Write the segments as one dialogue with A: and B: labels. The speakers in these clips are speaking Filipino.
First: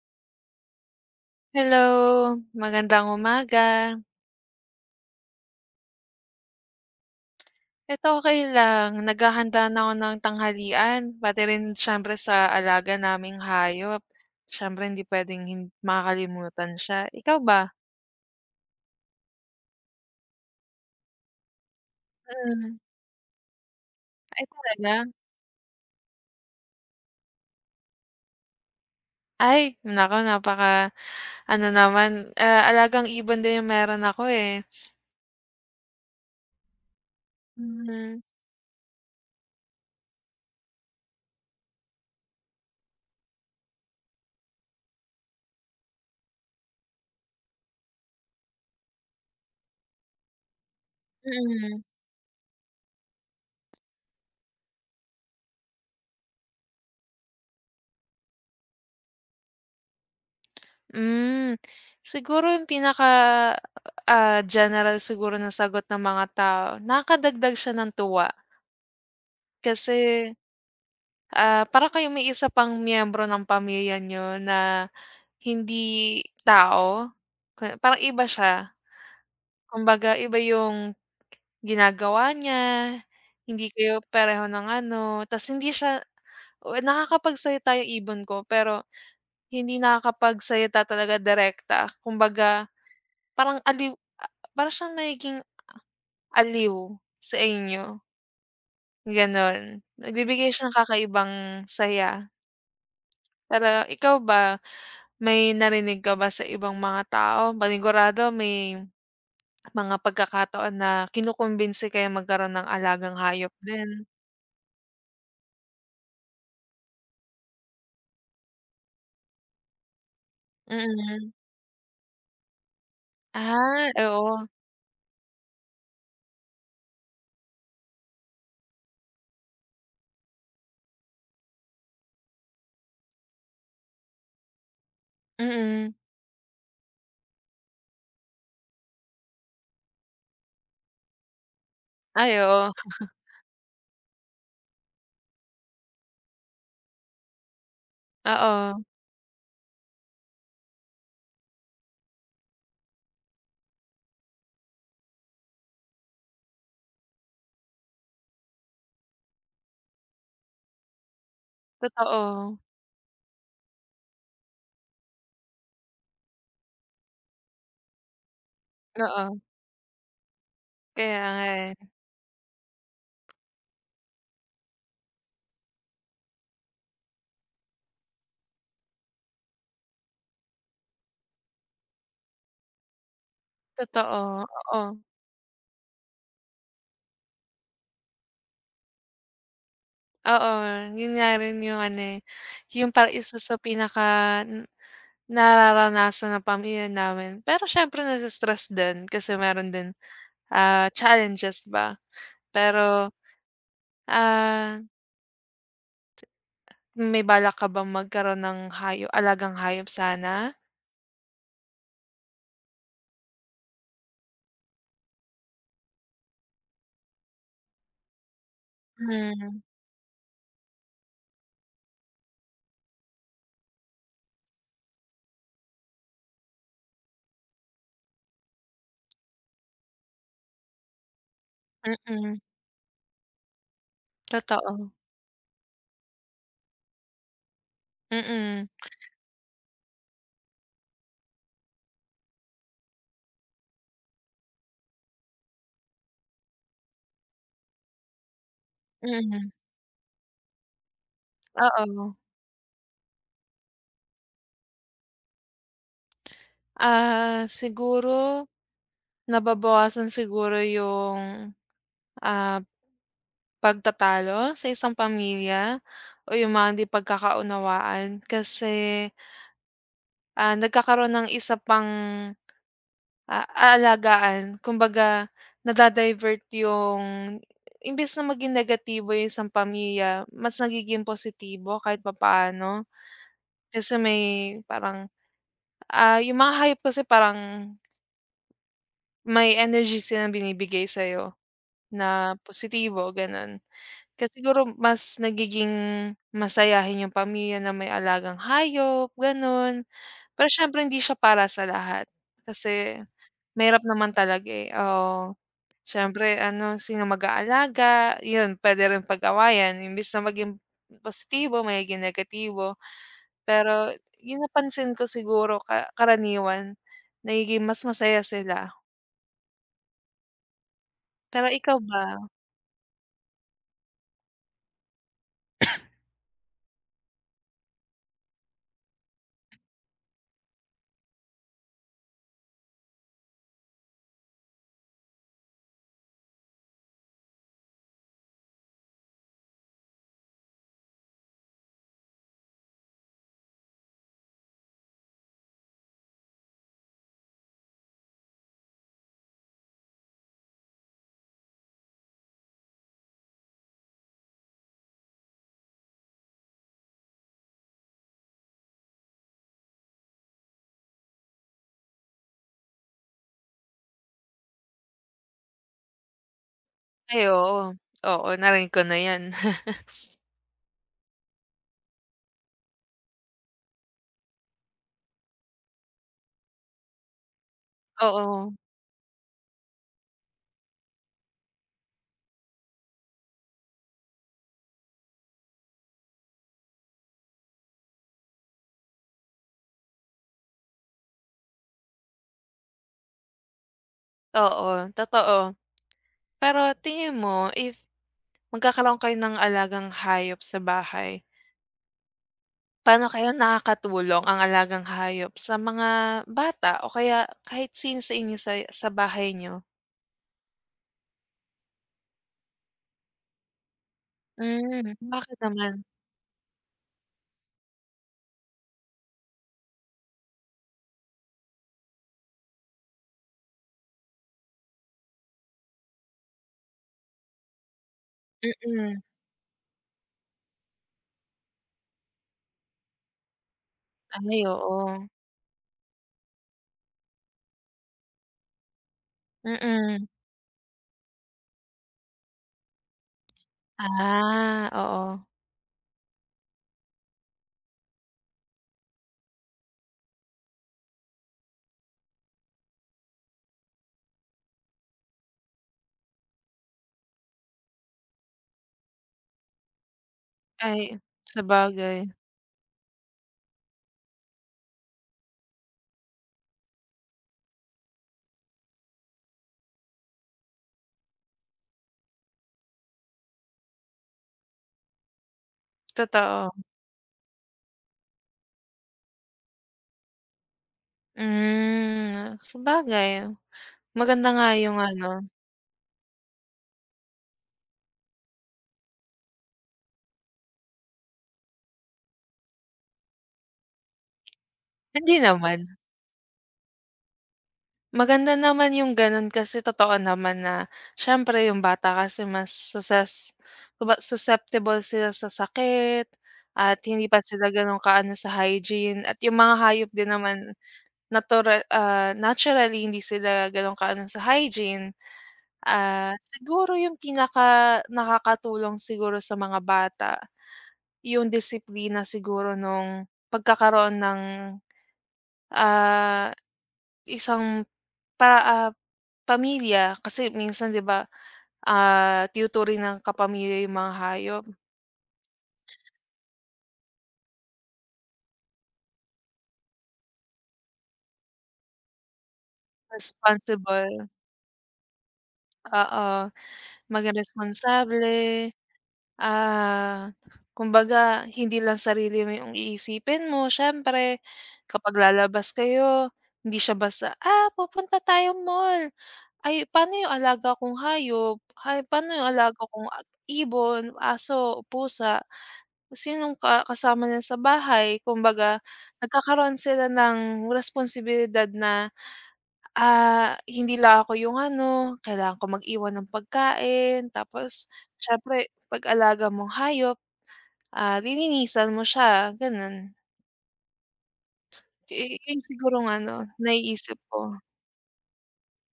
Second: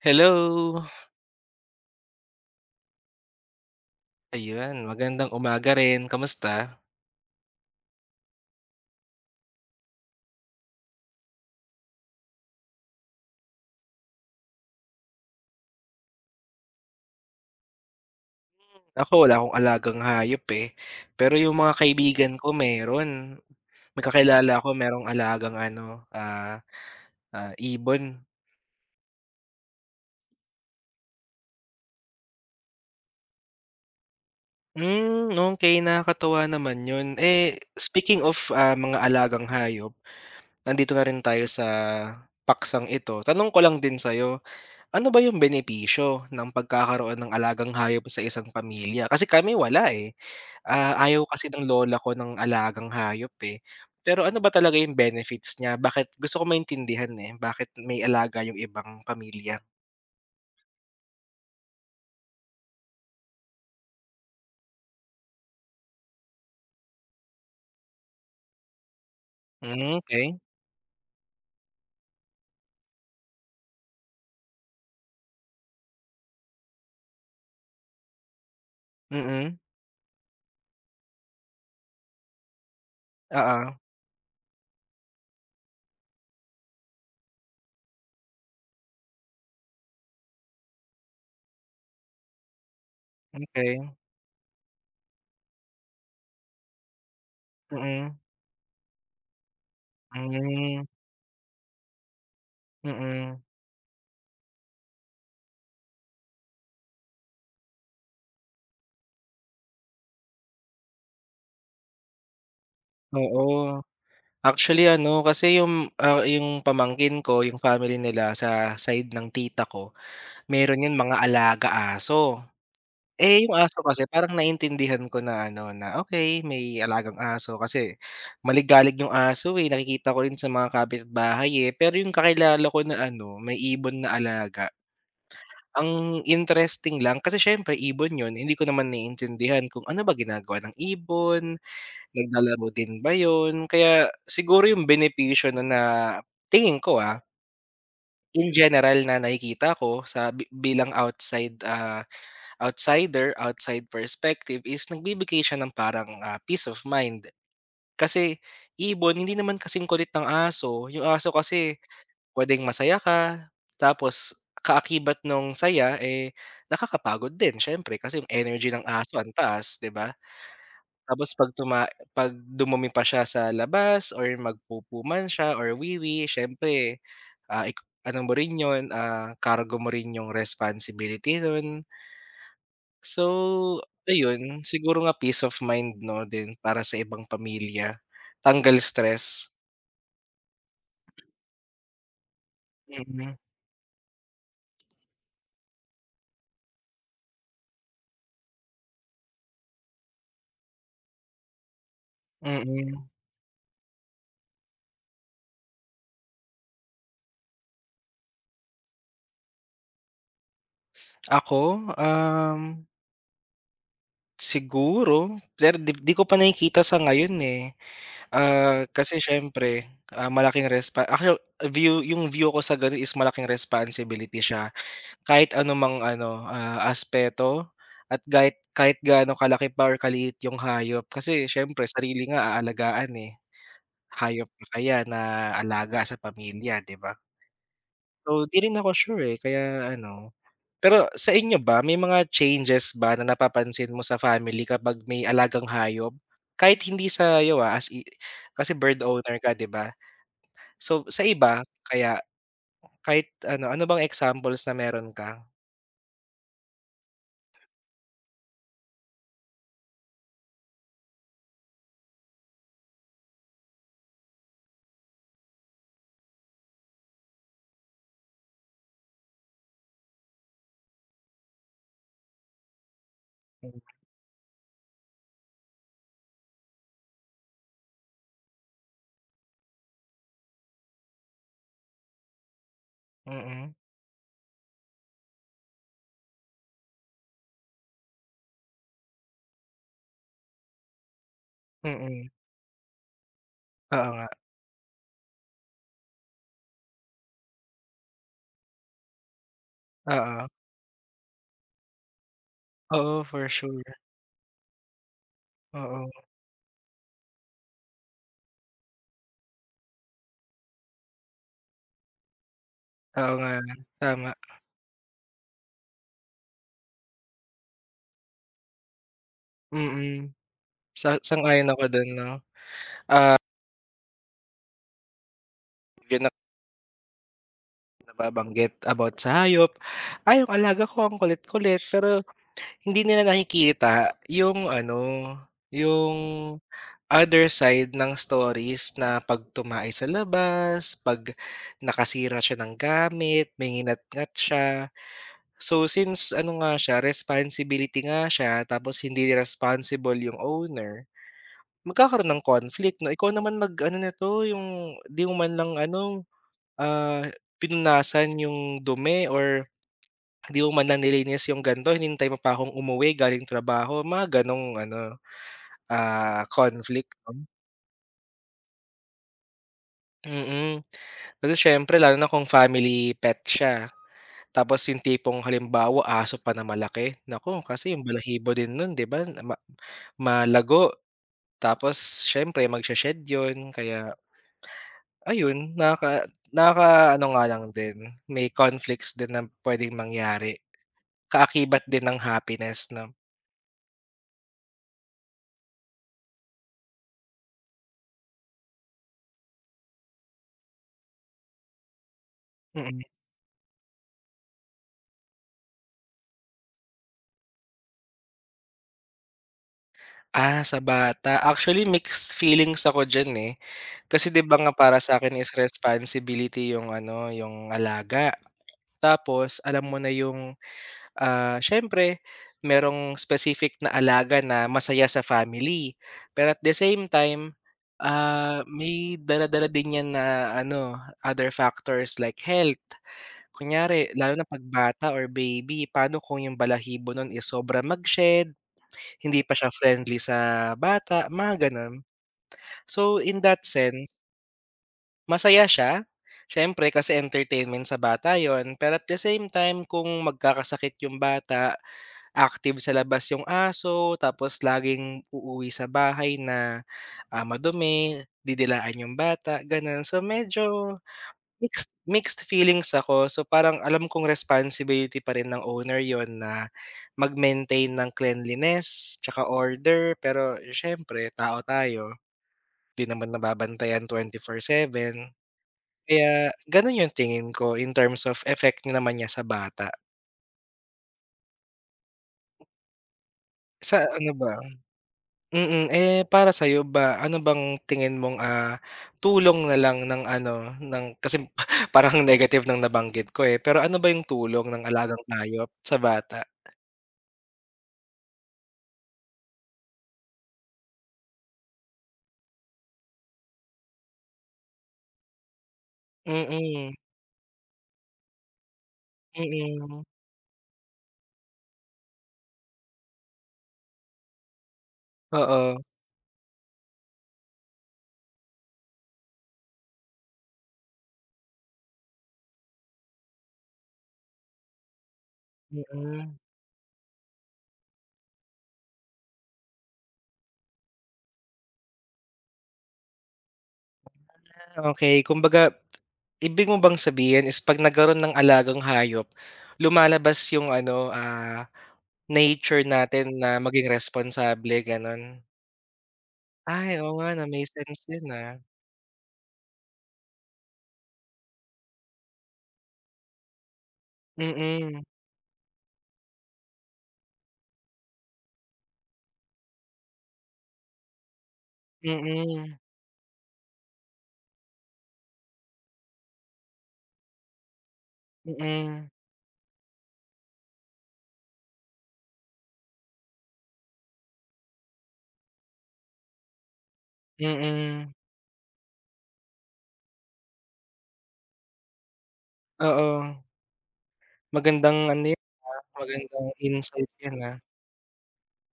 A: Hello.
B: Hello, magandang umaga.
A: Ayun, magandang umaga rin, kamusta?
B: Eto okay lang, naghahanda na ako ng tanghalian, pati rin siyempre sa alaga naming hayop. Siyempre hindi puwedeng makakalimutan siya. Ikaw ba?
A: Ako wala akong alagang hayop, eh, pero yung mga kaibigan ko
B: Mm.
A: meron. May
B: Ay
A: kakilala ako
B: talaga?
A: merong alagang ano, ibon.
B: Ay naku, napaka-ano naman, alagang ibon din yung meron ako, eh.
A: Okey, nakakatuwa naman yun. Eh,
B: Hmm,
A: speaking of, mga alagang hayop, nandito na rin tayo sa paksang ito. Tanong ko lang din sa'yo, ano ba yung benepisyo ng pagkakaroon ng alagang hayop sa isang pamilya? Kasi kami wala, eh. Ayaw kasi ng
B: mm.
A: lola ko ng alagang hayop, eh. Pero ano ba talaga yung benefits niya? Bakit gusto ko maintindihan, eh, bakit may alaga yung ibang pamilya?
B: Hmm, siguro yung pinaka, general siguro na sagot ng mga tao, nakadagdag siya ng tuwa. Kasi,
A: Okey.
B: para kayong may isa pang miyembro ng pamilya niyo na hindi tao, ka parang iba siya.
A: Mm.
B: Kumbaga iba yung ginagawa niya,
A: Okay.
B: hindi
A: Mm-mm.
B: kayo pareho ng ano, ta's hindi siya nakakapagsalita yung ibon ko, pero hindi nakakapagsalita talaga direkta. Kumbaga
A: Oo,
B: parang aliw,
A: okey.
B: para siyang nagiging aliw sa inyo,
A: Mm.
B: gano'n. Nagbibigay siya ng
A: Mm.
B: kakaibang saya.
A: Mm-mm.
B: Pero ikaw ba? May narinig ka ba sa ibang mga tao, panigurado may mga pagkakataon na kinukumbinsi kayo magkaroon ng alagang hayop
A: Oo.
B: din.
A: Actually ano, kasi yung, yung pamangkin ko, yung family nila sa side ng tita ko, meron 'yun mga
B: Mm.
A: alaga aso. Eh, yung aso
B: Ah,
A: kasi parang
B: oo,
A: naintindihan ko na ano, na okay may alagang aso kasi maligalig yung aso, eh, nakikita ko rin sa mga kapitbahay, eh. Pero yung kakilala ko na ano, may ibon na alaga,
B: mm.
A: ang interesting lang kasi siyempre ibon yun, hindi ko naman naiintindihan kung ano ba ginagawa ng ibon,
B: Ay,
A: naglalaro
B: oo,
A: din ba yun. Kaya siguro yung benepisyo na na tingin ko, in
B: oo,
A: general na nakikita ko sa bi bilang outside, outsider, outside perspective is nagbibigay siya ng parang, peace of mind. Kasi ibon hindi naman kasing kulit ng aso, yung aso kasi
B: totoo.
A: puwedeng masaya ka tapos kaakibat nung saya, eh, nakakapagod din siyempre kasi yung energy ng aso ang
B: Oo,
A: taas, 'di ba?
B: kaya
A: Tapos
B: nga,
A: 'pag tuma
B: eh,
A: 'pag dumumi pa siya sa labas or magpupo man siya or wiwi siyempre, ah, ik ano mo rin 'yun, cargo mo rin 'yung responsibility nun. So,
B: totoo,
A: ayun
B: oo.
A: siguro nga peace of mind 'no din para sa ibang pamilya, tanggal stress.
B: Oo, yun nga rin yung ano, eh, yung parang isa
A: Mm,
B: sa nararanasan ng pamilya namin. Pero siyempre nase-stress din kasi meron din, challenges ba.
A: mm.
B: Pero Ah, may balak ka bang magkaroon ng alagang hayop sana?
A: Ako, siguro, pero 'di ko pa nakikita sa ngayon, eh. Kasi
B: Hmm,
A: siyempre, malaking respa actually view yung view ko sa gano'n is malaking responsibility siya. Kahit anumang ano, aspeto at kahit kahit gaano kalaki pa or kaliit yung hayop kasi siyempre sarili
B: mm,
A: nga aalagaan, eh. Hayop pa
B: totoo.
A: kaya na alaga sa pamilya, 'di ba? So, di
B: Mm,
A: rin ako sure, eh, kaya ano pero sa inyo ba may mga changes ba na napapansin mo sa family kapag may alagang hayop? Kahit hindi sa'yo, ah, as i kasi bird owner
B: mm,
A: ka, 'di ba? So, sa iba
B: oo.
A: kaya kahit ano, ano bang examples na meron ka?
B: Ah, siguro nababawasan siguro yung, ah, pagtatalo sa isang pamilya o yung mga hindi pagkakaunawaan kasi, nagkakaroon ng isa pang aalagaan. Kumbaga, nada yung imbes na maging negatibo yung isang pamilya, mas nagiging positibo kahit papaano.
A: Mm,
B: Kasi may parang, yung mga hayop kasi parang may energy silang binibigay sa'yo
A: mm.
B: na positibo, gano'n.
A: Oo nga,
B: Kasi siguro mas nagiging masayahin yung pamilya na may alagang hayop, gano'n. Pero
A: oo.
B: siyempre hindi siya para sa lahat kasi
A: Oo, for
B: mahirap
A: sure,
B: naman talaga, eh, oo.
A: oo.
B: Siyempre ano, sino mag-aalaga, 'yun puwede rin pag-awayan imbes na maging positibo magiging negatibo.
A: Oo nga,
B: Pero
A: tama.
B: 'yung napansin ko siguro karaniwan nagiging mas masaya sila.
A: Mm, sa
B: Pero
A: sang-ayon
B: ikaw
A: ako
B: ba?
A: dun 'no. Yun nababanggit about sa hayop. "Ay, yung alaga ko ang kulit-kulit," pero hindi nila nakikita yung ano, yung other side ng stories na 'pag tumai sa labas, 'pag nakasira siya ng gamit, may nginatngat siya. So, since ano nga siya, responsibility nga siya tapos hindi responsible yung owner, magkakaroon ng conflict 'no. Ikaw naman mag-ano nito, yung 'di mo man lang ano, ah, pinunasan yung dumi or hindi mo man lang nilinis yung ganito, hinintay mo pa akong umuwi galing trabaho, mga gano'ng ano, conflict
B: Ay
A: 'no.
B: oo, oo narinig ko na 'yan.
A: Mm, kasi siyempre lalo na kung family pet siya, tapos yung tipong halimbawa aso pa na malaki, naku kasi yung balahibo
B: Oo,
A: din nun 'di ba ma malago tapos siyempre magshe-shed yun kaya ayun nakaka nakakaano nga lang din, may conflicts din na puwedeng mangyari, kaakibat din ng happiness 'no,
B: oo, totoo. Pero tingin mo if magkakaroon kayo ng alagang hayop sa bahay,
A: mm.
B: paano kaya nakakatulong ang alagang hayop sa mga bata o kaya kahit sino sa inyo sa bahay niyo?
A: Sa bata. Actually, mixed feelings ako diyan, eh. Kasi 'di ba nga
B: Hmm,
A: para sa
B: bakit
A: akin is
B: naman?
A: responsibility yung ano, yung alaga. Tapos alam mo na yung, siyempre merong specific na alaga na masaya sa family. Pero at the same time,
B: Mm.
A: may dala-dala din 'yan na ano, other factors like health. Kunyari lalo
B: Ay,
A: na 'pag
B: oo.
A: bata or baby, paano kung yung balahibo nun is sobra mag hindi pa siya
B: Mm.
A: friendly sa bata, mga gano'n. So, in that sense,
B: Ah, oo.
A: masaya siya, siyempre kasi entertainment sa bata yon pero at the same time kung magkakasakit yung bata, active sa labas yung aso, tapos laging uuwi sa bahay na, madumi, didilaan yung bata, gano'n. So, medyo
B: Ay,
A: Mixed
B: sabagay,
A: mixed feelings ako. So, parang alam kong responsibility pa rin ng owner 'yon na mag-maintain ng cleanliness tsaka order, pero siyempre tao tayo, 'di naman nababantayan 24/7.
B: totoo.
A: Kaya gano'n 'yung tingin ko in terms of effect naman niya sa bata.
B: Hmm, sabagay
A: Sa
B: maganda
A: ano
B: nga
A: ba
B: yung ano,
A: mm, eh, para sa'yo ba, ano bang tingin mong, tulong na lang ng ano, ng kasi parang negative ng nabanggit ko, eh, pero ano ba 'yung tulong ng
B: hindi
A: alagang hayop
B: naman.
A: sa bata?
B: Maganda naman yung gano'n kasi totoo naman na siyempre yung bata kasi mas susces kumba susceptible sila sa sakit at
A: Mm,
B: hindi pa sila gano'n ka sa hygiene at yung mga hayop
A: mm.
B: din naman naturally hindi sila gano'n ka sa hygiene.
A: Oo.
B: Siguro yung pinaka nakakatulong siguro sa mga bata yung disiplina siguro nung pagkakaroon ng, ah,
A: Mm.
B: isang para, pamilya kasi minsan 'di ba, tinuturing ng kapamilya yung mga hayop.
A: Okey, kumbaga ibig mo bang sabihin is 'pag nagkaroon ng alagang hayop, lumalabas yung ano, nature natin na maging
B: Responsible,
A: responsable, gano'n?
B: oo,
A: Ay, oo
B: maging
A: nga 'no, may sense
B: responsable,
A: yun, ah.
B: ah, kumbaga hindi lang sarili mo yung iisipin mo. Siyempre kapag
A: Mm,
B: lalabas kayo, hindi siya basta, "Ah, pupunta tayo mall. Ay, paano yung alaga kong hayop? Hay paano yung alaga
A: mm,
B: kong ibon, aso, pusa?" Kung sinong ka kasama niya sa bahay kumbaga
A: mm,
B: nagkakaroon sila ng responsibilidad na, hindi lang ako yung ano, kailangan ko mag-iwan ng pagkain tapos
A: mm.
B: siyempre 'pag alaga mong hayop, lilinisan mo siya gano'n.
A: Oo, magandang
B: I
A: ano
B: yun
A: yun, ah,
B: sigurong ano
A: magandang
B: naiisip
A: insight
B: ko,
A: yun, ah.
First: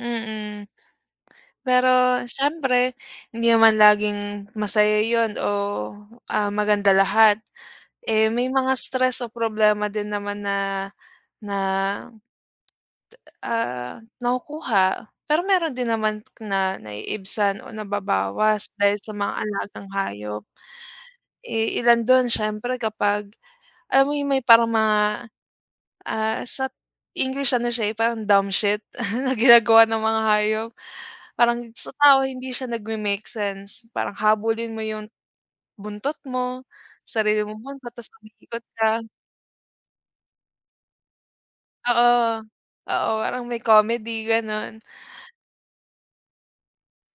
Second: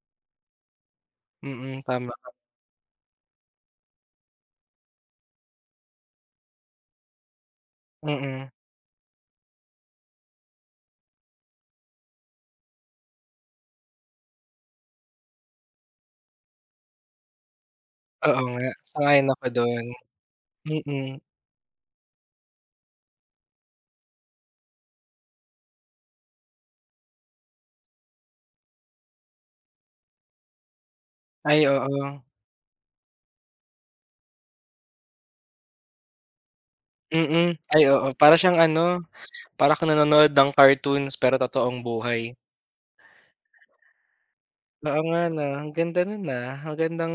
B: mm.
A: Mm, tama
B: Pero
A: ka.
B: siyempre hindi naman laging masaya yon o, maganda lahat. Eh, may
A: Mm,
B: mga stress o problema din naman na na, ah, nakukuha. Pero meron din naman na naiibsan o
A: oo
B: nababawas
A: nga,
B: dahil sa mga
A: sang-ayon ako dun.
B: alagang hayop.
A: Mm,
B: Eh, ilan dun siyempre kapag alam mo yung may parang mga, sa English ano siya, eh, parang dumb shit na ginagawa ng mga hayop.
A: ay
B: Parang
A: oo.
B: sa tao hindi siya nagme-make sense. Parang habulin mo yung buntot mo, sarili
A: Mm.
B: mong
A: Ay,
B: buntot
A: oo.
B: tapos
A: Para siyang
B: umiikot
A: ano,
B: ka.
A: para kang nanonood ng cartoons pero totoong buhay.
B: Oo, oo parang may comedy gano'n.
A: Oo nga 'no, ang ganda nun, ah. Magandang,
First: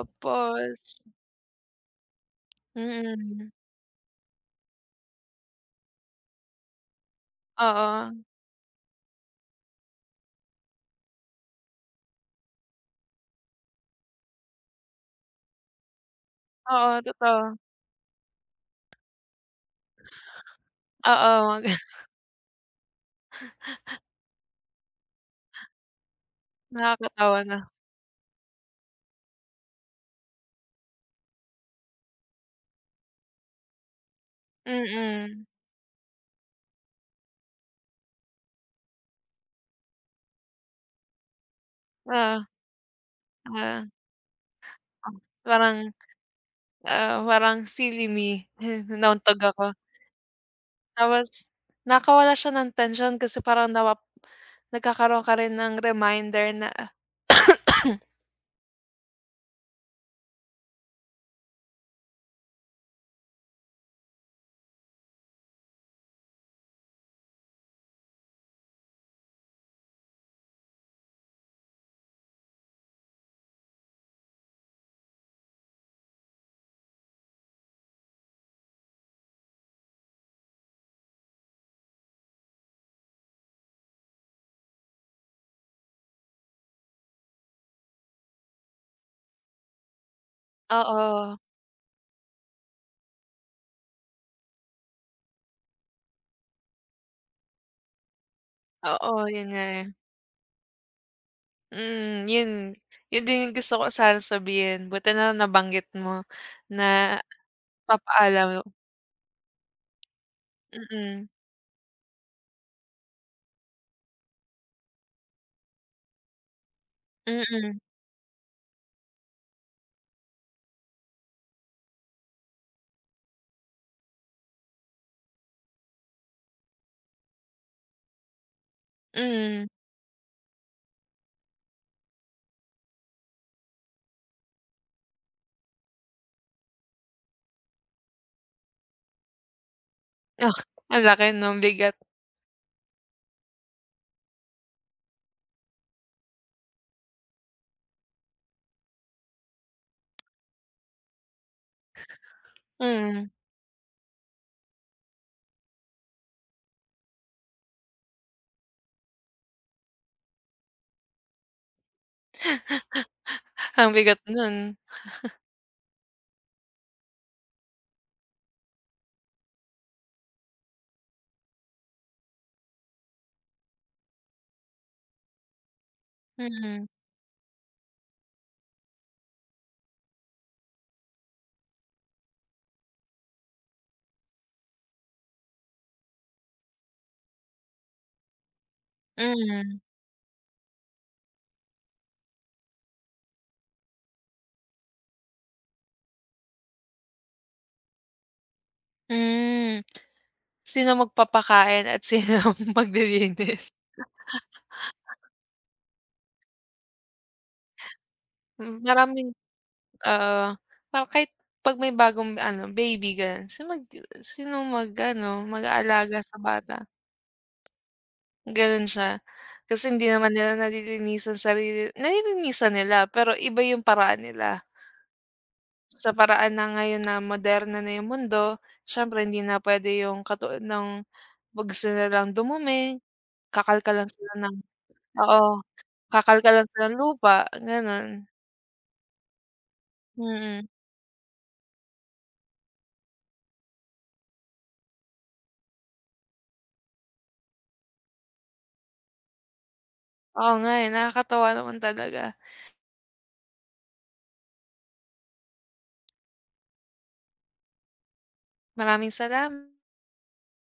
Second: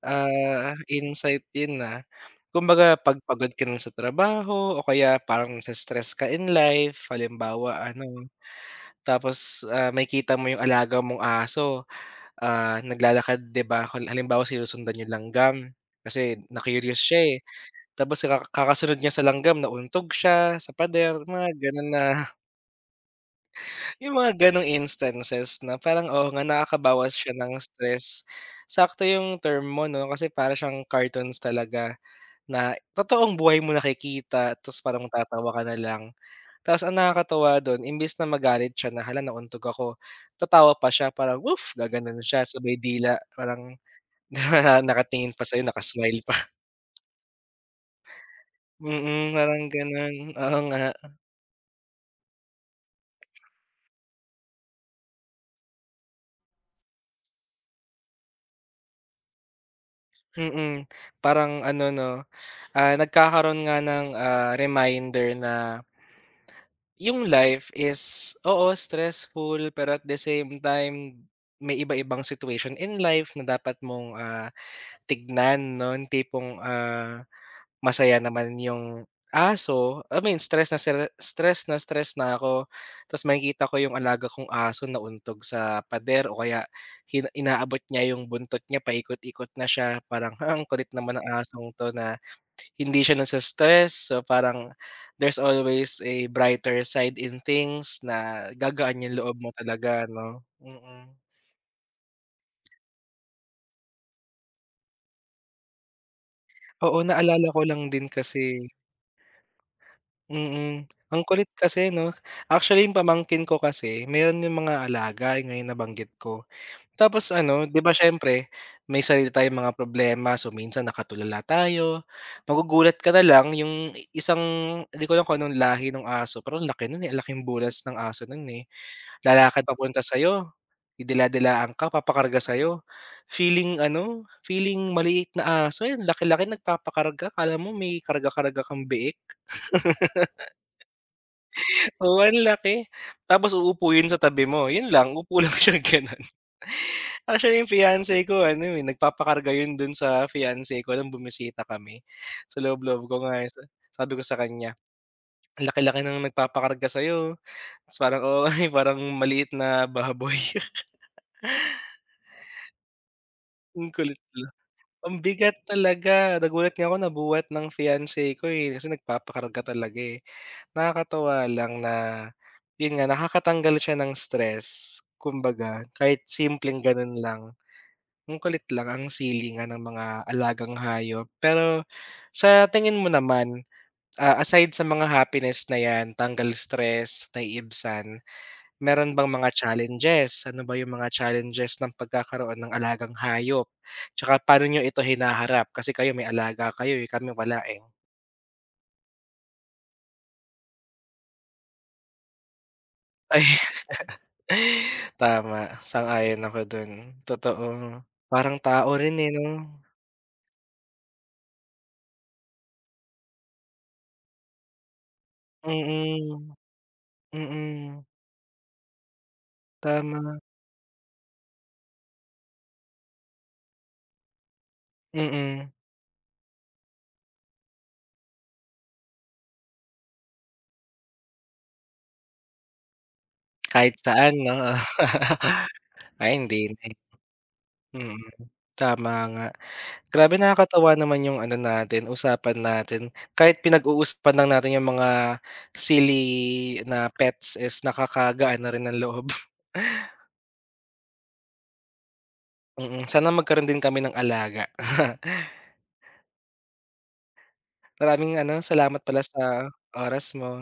A: insight yun, ah. Kumbaga 'pag
B: mm,
A: pagod ka na sa trabaho o kaya parang nase-stress ka in life, halimbawa
B: oo,
A: ano, tapos, makikita mo yung alaga mong aso, naglalakad 'di ba, kal halimbawa sinusundan yung langgam kasi
B: oo
A: na-curious siya, eh.
B: totoo,
A: Tapos kaka kakasunod niya sa langgam nauntog siya sa pader, mga
B: oo
A: ganun na yung mga gano'ng instances na parang, oo nga, nakakabawas siya
B: nakakatawa na,
A: ng stress. Sakto yung term mo 'no, kasi para siyang cartoons talaga na totoong buhay mo nakikita tapos parang
B: mm,
A: tatawa ka na lang. Tapos ang nakakatuwa do'n imbes na magalit siya na, "Hala, nauntog ako," tatawa pa siya parang, "Woof!" Gagano'n
B: oo,
A: siya sabay dila parang
B: oo,
A: na nakatingin pa sa'yo,
B: parang,
A: naka-smile pa.
B: parang silly me
A: Mm,
B: nauntog
A: parang
B: ako.
A: gano'n, oo nga.
B: Tapos nakakawala siya ng tensyon kasi parang nagkakaroon ka rin ng reminder na
A: Mm, parang ano 'no, nagkakaroon nga ng, reminder na yung life is, oo, stressful pero at the same time, may iba-ibang situation in life na dapat mong, tignan 'no, yung tipong, masaya naman yung aso, I mean stress na stre stress na ako, ta's makikita ko yung alaga kong aso na nauntog sa pader o kaya hina inaabot niya yung buntot niya paikot-ikot na siya, parang, "Ha, ang kulit naman ng
B: oo,
A: asong 'to na." Hindi siya nase-stress, so parang there's always a brighter side in things na gagaan
B: oo
A: yung loob
B: 'yun
A: mo
B: nga, eh.
A: talaga 'no, mm.
B: Mm, yun yun din yung gusto ko sana sabihin buti na lang nabanggit mo
A: Oo,
B: na
A: naalala ko lang din
B: papaalam
A: kasi mm. Ang
B: mm,
A: kulit kasi 'no. Actually, yung pamangkin ko kasi meron yung mga alaga, yung ngayon nabanggit ko. Tapos ano, 'di
B: mm,
A: ba siyempre may sarili tayong mga problema, so minsan nakatulala tayo, magugulat ka na lang yung isang hindi ko alam kung anong lahi ng aso pero ang laki nun, eh, ang laking bulas ng aso nun, eh. Lalakad
B: mm.
A: papunta sa'yo, didila-dilaan ka, papakarga sa'yo. Feeling ano, feeling maliit na aso, eh, laki-laki nagpapakarga akala mo may karga-karga kang biik.
B: Oh ang laki 'no, bigat,
A: Oo, ang laki. Tapos uupo yun sa tabi mo, yun lang, upo lang siya gano'n. Actually, yung fiance ko ano, eh, nagpapakarga yun dun sa fiance ko nung bumisita kami. Sa loob-loob ko
B: mm.
A: nga, eh, sa sabi ko sa kanya, "Ang laki-laki ng nagpapakarga sa'yo." Ta's parang, oo nga, eh, parang maliit na baboy.
B: Ang
A: Ang
B: bigat
A: kulit lang.
B: nun,
A: Ang bigat talaga. Nagulat nga ako na nabuhat ng fiance ko, eh, kasi nagpapakarga talaga, eh. Nakakatuwa lang na yun nga, nakakatanggal siya ng stress kumbaga, kahit simpleng
B: mm,
A: ganun lang. Ang kulit lang, ang silly nga ng mga alagang hayop. Pero sa tingin mo naman, aside sa mga happiness na 'yan, tanggal stress, naiibsan, meron bang mga
B: mm,
A: challenges? Ano ba yung mga challenges ng pagkakaroon ng alagang hayop? Tsaka paano niyo ito hinaharap? Kasi kayo may alaga kayo, eh, kami wala, eh.
B: hmm. Sino magpapakain at sino
A: Ay,
B: maglilinis.
A: tama, sang-ayon ako dun, totoo. Parang
B: Hmm,
A: tao rin,
B: maraming
A: eh, 'no?
B: oo, parang kahit 'pag may bagong ano, baby ganun, sino mag-ano, mag-aalaga sa
A: Mm,
B: bata.
A: mm,
B: Gano'n siya. Kasi hindi naman
A: tama,
B: nila nalilinisan sarili nalilinisan nila pero iba yung paraan nila.
A: mm.
B: Sa paraan na ngayon na moderno na yung mundo, siyempre hindi na puwede yung katulad ng 'pag gusto nilang dumumi,
A: Kahit
B: kakalkalan sila
A: saan 'no,
B: ng
A: oo.
B: oo,
A: Ay
B: kakalkalan
A: hindi na,
B: sila
A: eh.
B: ng lupa, gano'n.
A: Mm, tama nga. Grabe
B: Mm.
A: nakakatuwa naman yung ano natin, usapan natin. Kahit pinag-uusapan lang natin yung mga silly na pets is nakakagaan na rin ng loob.
B: Oo nga, eh, nakakatuwa naman talaga.
A: Mm, sana magkaroon din kami ng alaga. Maraming ano, salamat
B: Maraming
A: pala sa
B: salamat.
A: oras mo.